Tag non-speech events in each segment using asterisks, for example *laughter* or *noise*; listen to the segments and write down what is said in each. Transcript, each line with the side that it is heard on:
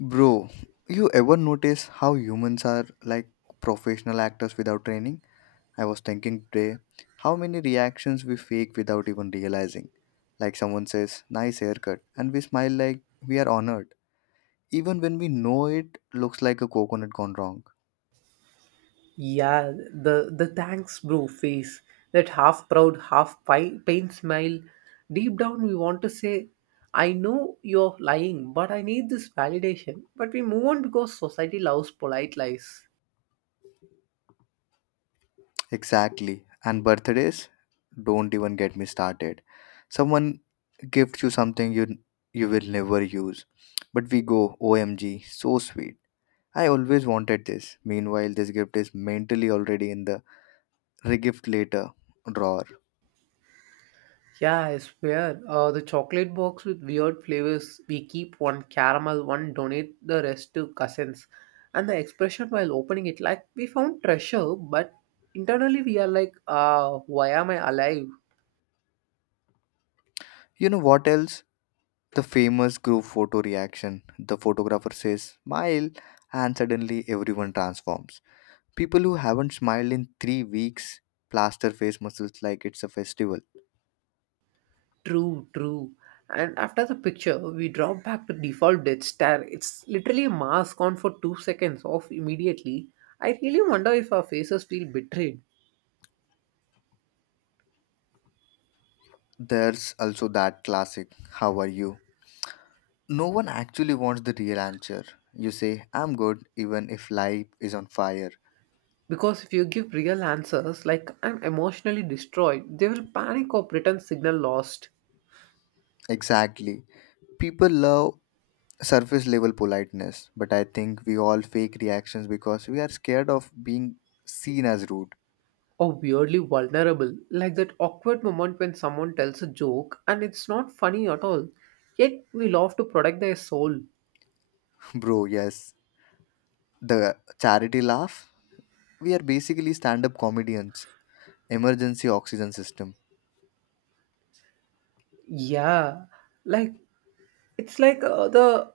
left: Bro, you ever notice how humans are like professional actors without training? I was thinking today how many reactions we fake without even realizing. Like someone says, nice haircut, and we smile like we are honored, even when we know it looks like a coconut gone wrong.
right: Yeah, the thanks bro face, that half proud, pain smile. Deep down, we want to say, "I know you're lying, but I need this validation." But we move on because society loves polite lies.
left: Exactly. And birthdays? Don't even get me started. Someone gifts you something you will never use, but we go, OMG, so sweet I always wanted this. Meanwhile, this gift is mentally already in the regift later drawer.
right: Yeah, I swear. The chocolate box with weird flavors. We keep one caramel, one donate the rest to cousins. And the expression while opening it, like we found treasure, but internally we are like, why am I alive?
left: You know what else? The famous group photo reaction. The photographer says, smile, and suddenly everyone transforms. People who haven't smiled in 3 weeks plaster face muscles like it's a festival.
right: True, true. And after the picture, we drop back to default death stare. It's literally a mask on for 2 seconds off immediately. I really wonder if our faces feel betrayed.
left: There's also that classic, how are you? No one actually wants the real answer. You say, I'm good, even if life is on fire.
right: Because if you give real answers like I'm emotionally destroyed, they will panic or pretend signal lost.
left: Exactly. People love surface level politeness, but I think we all fake reactions because we are scared of being seen as rude.
right: Or weirdly vulnerable, like that awkward moment when someone tells a joke and it's not funny at all. Yet we love to protect their soul.
left: *laughs* Bro, yes. The charity laugh? We are basically stand up comedians. Emergency oxygen system.
right: Yeah, like it's like the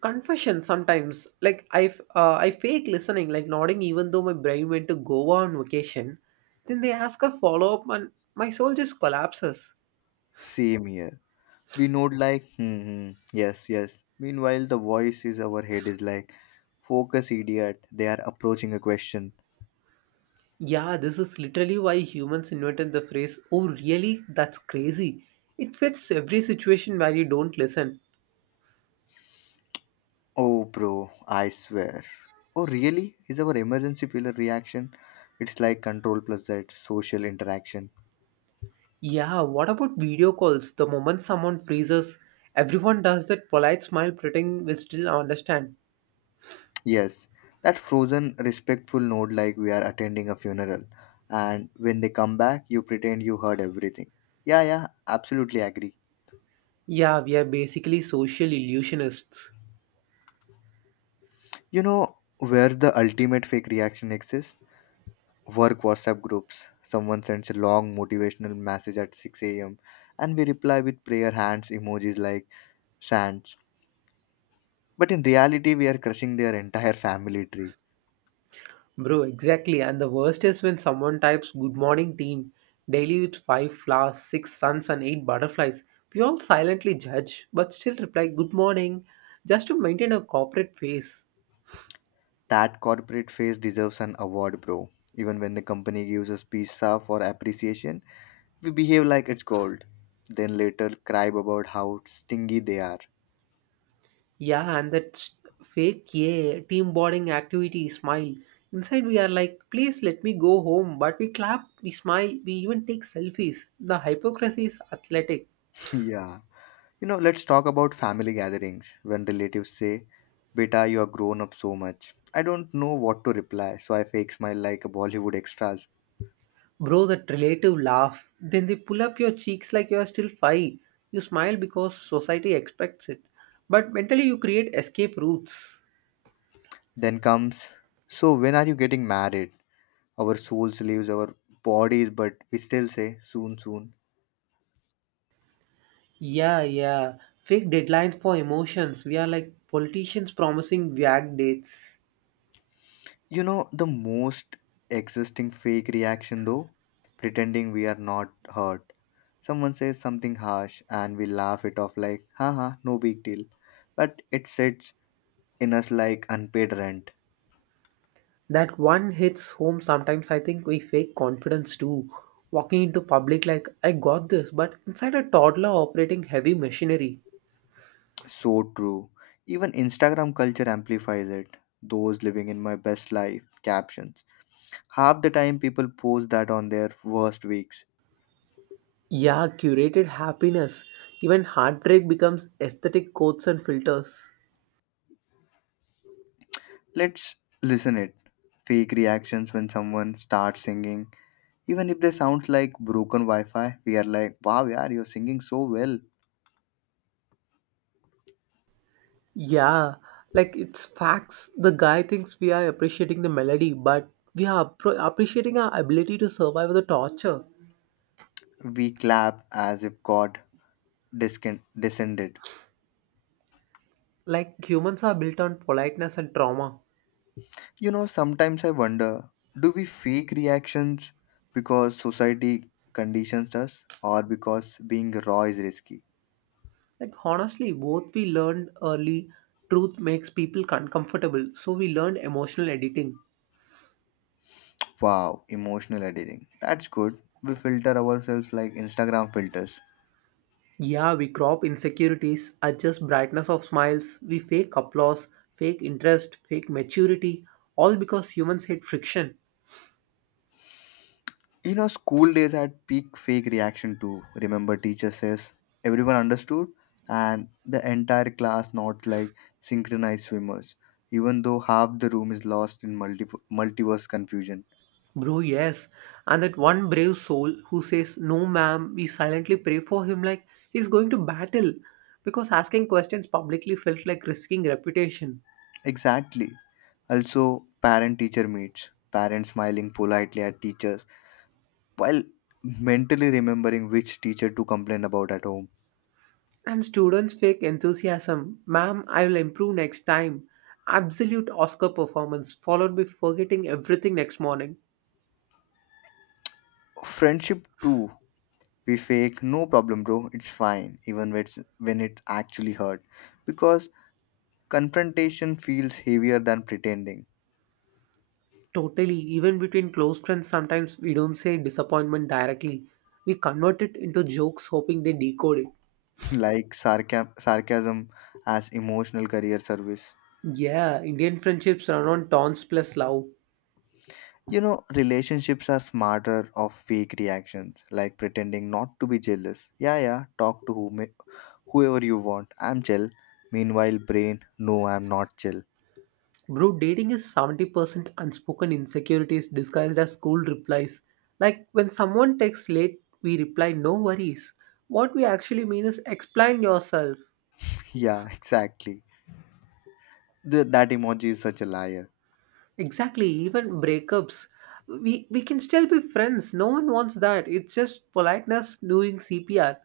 right: confession sometimes, like I fake listening, like nodding even though my brain went to goa on vacation. Then they ask a follow up and my soul just collapses.
left: Same here. We nod like, hmm, hmm, yes, yes. Meanwhile, the voice is our head is like, focus, idiot. They are approaching a question.
right: Yeah, this is literally why humans invented the phrase oh really that's crazy. It fits every situation where you don't listen.
left: Oh, bro, I swear. Oh, really? Is our emergency failure reaction? It's like control plus that social interaction.
right: Yeah, what about video calls? The moment someone freezes everyone does that polite smile pretending we still understand.
left: Yes, that frozen, respectful nod like we are attending a funeral. And when they come back, you pretend you heard everything. Yeah, yeah, absolutely agree.
right: Yeah, we are basically social illusionists.
left: You know where the ultimate fake reaction exists? Work WhatsApp groups. Someone sends a long motivational message at 6 a.m. and we reply with prayer hands emojis like sands. But in reality, we are crushing their entire family tree.
right: Bro, exactly. And the worst is when someone types good morning team daily with five flowers, six suns, and eight butterflies. We all silently judge, but still reply good morning just to maintain a corporate face.
left: That corporate face deserves an award, bro. Even when the company gives us pizza for appreciation, we behave like it's gold, then later cry about how stingy they are.
right: Yeah, and fake yeah, team bonding activity smile. Inside, we are like, please let me go home, but we clap, we smile, we even take selfies. The hypocrisy is athletic.
left: *laughs* Yeah. You know, let's talk about family gatherings when relatives say, Beta, you are grown up so much. I don't know what to reply, so I fake smile like a Bollywood extras.
right: Bro, that relative laugh. Then they pull up your cheeks like you are still five. You smile because society expects it. But mentally, you create escape routes.
left: Then comes, so when are you getting married? Our souls leaves our bodies, but we still say, soon, soon.
right: Yeah, yeah. Fake deadlines for emotions. We are like politicians promising vague dates.
left: You know, the most existing fake reaction though, pretending we are not hurt. Someone says something harsh and we laugh it off like, haha, no big deal. But it sits in us like unpaid rent.
right: That one hits home sometimes. I think we fake confidence too. Walking into public like, I got this, but inside a toddler operating heavy machinery.
left: So true. Even Instagram culture amplifies it. Those living in my best life captions. Half the time people post that on their worst weeks.
right: Yeah, curated happiness. Even heartbreak becomes aesthetic codes and filters.
left: Let's listen it. Fake reactions when someone starts singing, even if they sounds like broken wi-fi, we are like, wow, yeah, you're singing so well.
right: Yeah, like it's facts. The guy thinks we are appreciating the melody, but we are appreciating our ability to survive the torture.
left: We clap as if god descended.
right: Like humans are built on politeness and trauma.
left: You know, sometimes I wonder, do we fake reactions because society conditions us, or because being raw is risky?
right: Like honestly, both we learned early. Truth makes people uncomfortable, so we learned emotional editing.
left: Wow, emotional editing, that's good. We filter ourselves like Instagram filters.
right: Yeah, we crop insecurities, adjust brightness of smiles, we fake applause, fake interest, fake maturity, all because humans hate friction.
left: You know, school days had peak fake reaction too. Remember, teacher says everyone understood, and the entire class not like synchronized swimmers, even though half the room is lost in multiverse confusion.
right: Bro, yes. And that one brave soul who says, No, ma'am, we silently pray for him like he's going to battle. Because asking questions publicly felt like risking reputation.
left: Exactly. Also, parent teacher meets, parents smiling politely at teachers while mentally remembering which teacher to complain about at home.
right: And students' fake enthusiasm, Ma'am, I will improve next time. Absolute Oscar performance, followed by forgetting everything next morning.
left: Friendship too. We fake, no problem, bro, it's fine, even when it actually hurt. Because confrontation feels heavier than pretending.
right: Totally, even between close friends, sometimes we don't say disappointment directly. We convert it into jokes, hoping they decode it.
left: *laughs* Like sarcasm as emotional career service.
right: Yeah, Indian friendships run on taunts plus love.
left: You know, relationships are smarter of fake reactions, like pretending not to be jealous. Yeah, yeah, talk to whoever you want. I'm chill. Meanwhile, brain, no, I'm not chill.
right: Bro, dating is 70% unspoken insecurities disguised as cool replies. Like when someone texts late, we reply, no worries. What we actually mean is explain yourself.
left: *laughs* Yeah, exactly. That emoji is such a liar.
right: Exactly, even breakups. We can still be friends. No one wants that. It's just politeness doing CPR.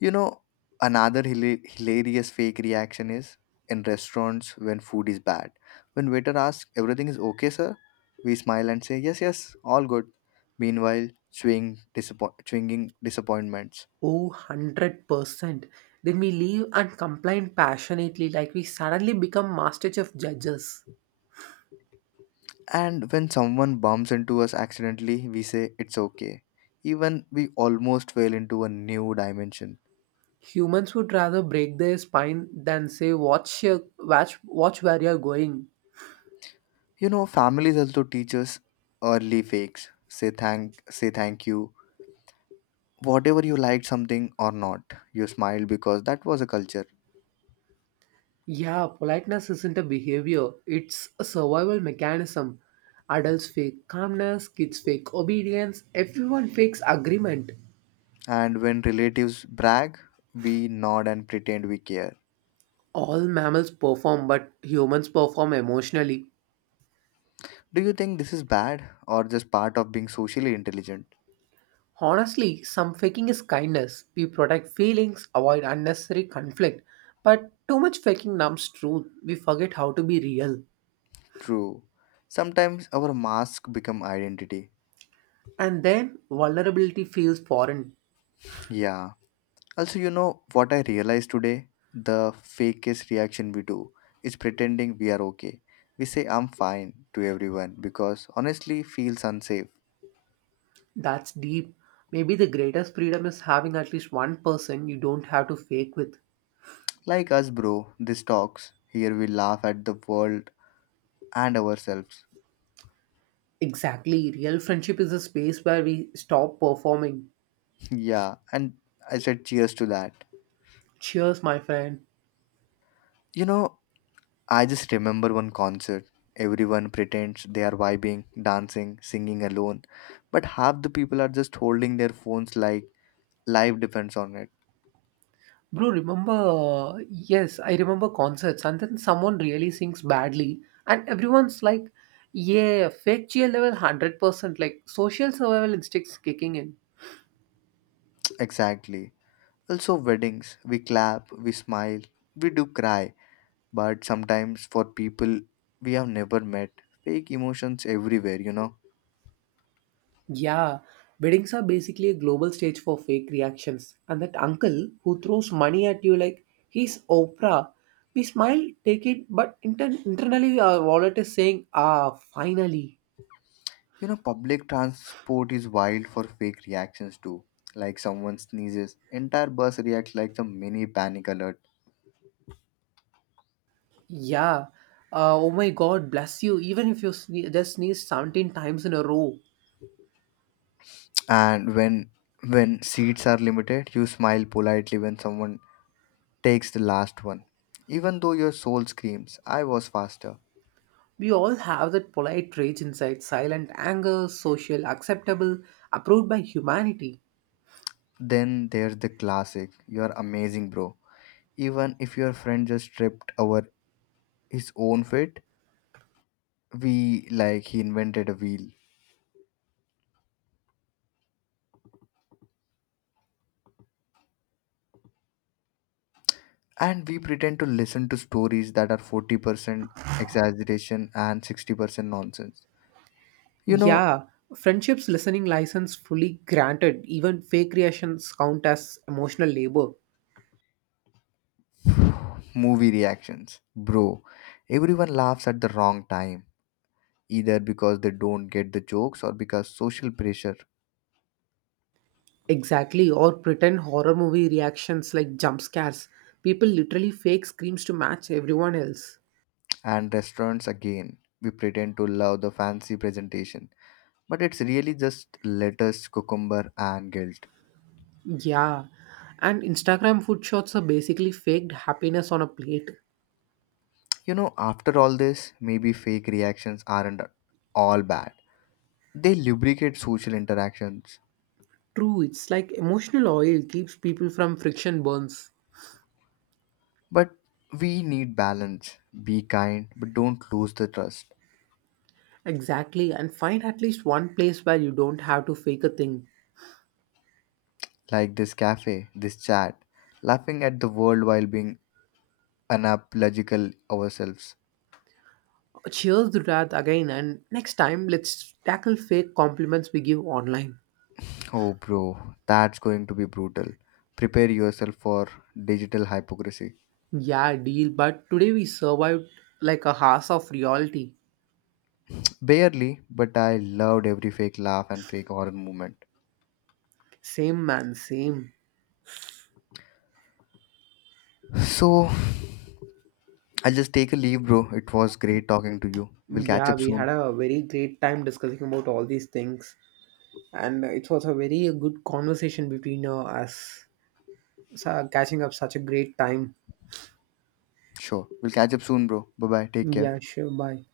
left: You know, another hilarious fake reaction is in restaurants when food is bad. When waiter asks, everything is okay, sir? We smile and say, yes, yes, all good. Meanwhile, chewing disappointments.
right: Oh, 100%. Then we leave and complain passionately like we suddenly become master chef judges.
left: And when someone bumps into us accidentally, we say, it's okay. Even we almost fell into a new dimension.
right: Humans would rather break their spine than say watch your watch watch where you're going.
left: You know, families also teach us early fakes. Say thank you whatever you liked something or not, you smiled because that was a culture.
right: Yeah, politeness isn't a behavior, it's a survival mechanism. Adults fake calmness, kids fake obedience, everyone fakes agreement.
left: And when relatives brag, we nod and pretend we care.
right: All mammals perform, but humans perform emotionally.
left: Do you think this is bad or just part of being socially intelligent?
right: Honestly, some faking is kindness. We protect feelings, avoid unnecessary conflict. But too much faking numbs truth. We forget how to be real.
left: True, sometimes our mask become identity.
right: And then vulnerability feels foreign.
left: Yeah, also, you know what I realized today? The fakest reaction we do is pretending we are okay. We say I'm fine to everyone because honestly feels unsafe.
right: That's deep. Maybe the greatest freedom is having at least one person you don't have to fake with.
left: Like us, bro, this talks here, we laugh at the world and ourselves.
right: Exactly. Real friendship is a space where we stop performing.
left: *laughs* Yeah, and I said cheers to that.
right: Cheers, my friend.
left: You know, I just remember one concert. Everyone pretends they are vibing, dancing, singing alone, but half the people are just holding their phones like life depends on it.
right: Bro, remember? Yes, I remember concerts, and then someone really sings badly, and everyone's like, yeah, fake cheer level 100%, like social survival instincts kicking in.
left: *tsk* Exactly. Also, weddings, we clap, we smile, we do cry, but sometimes for people we have never met, fake emotions everywhere, you know.
right: Yeah, weddings are basically a global stage for fake reactions. And that uncle who throws money at you like he's Oprah, we smile, take it, but internally our wallet is saying, ah, finally.
left: You know, public transport is wild for fake reactions too. Like someone sneezes, entire bus reacts like the mini panic alert.
right: Yeah, oh my god, bless you, even if you just sneeze 17 times in a row.
left: And when seats are limited, you smile politely when someone takes the last one. Even though your soul screams, I was faster.
right: We all have that polite rage inside, silent anger, social, acceptable, approved by humanity.
left: Then there's the classic, you're amazing, bro. Even if your friend just tripped over his own feet, we like he invented a wheel. And we pretend to listen to stories that are 40% exaggeration and 60% nonsense. You know,
right: Yeah, friendship's listening license fully granted. Even fake reactions count as emotional labor.
left: movie reactions. Bro, everyone laughs at the wrong time, either because they don't get the jokes or because social pressure.
right: Exactly, or pretend horror movie reactions like jump scares. People literally fake screams to match everyone else.
left: And restaurants again. We pretend to love the fancy presentation, but it's really just lettuce, cucumber, and guilt.
right: Yeah, and Instagram food shots are basically faked happiness on a plate.
left: You know, after all this, maybe fake reactions aren't all bad. They lubricate social interactions.
right: True, it's like emotional oil keeps people from friction burns.
left: But we need balance. Be kind, but don't lose the trust.
right: Exactly, and find at least one place where you don't have to fake a thing.
left: Like this cafe, this chat, laughing at the world while being unapological ourselves.
right: Cheers to that again, and next time let's tackle fake compliments we give online.
left: Oh, bro, that's going to be brutal. Prepare yourself for digital hypocrisy.
right: Yeah, deal, but today we survived like a house of reality.
left: Barely, but I loved every fake laugh and fake horror moment.
right: Same man, same.
left: So, I'll just take a leave, bro. It was great talking to you. We'll catch
right: Yeah,
left: up
right: we
left: soon.
right: had a very great time discussing about all these things, and it was a very good conversation between us. So, catching up such a great time.
left: Sure. We'll catch up soon, bro. Bye bye. Take care.
right: Yeah, sure, bye.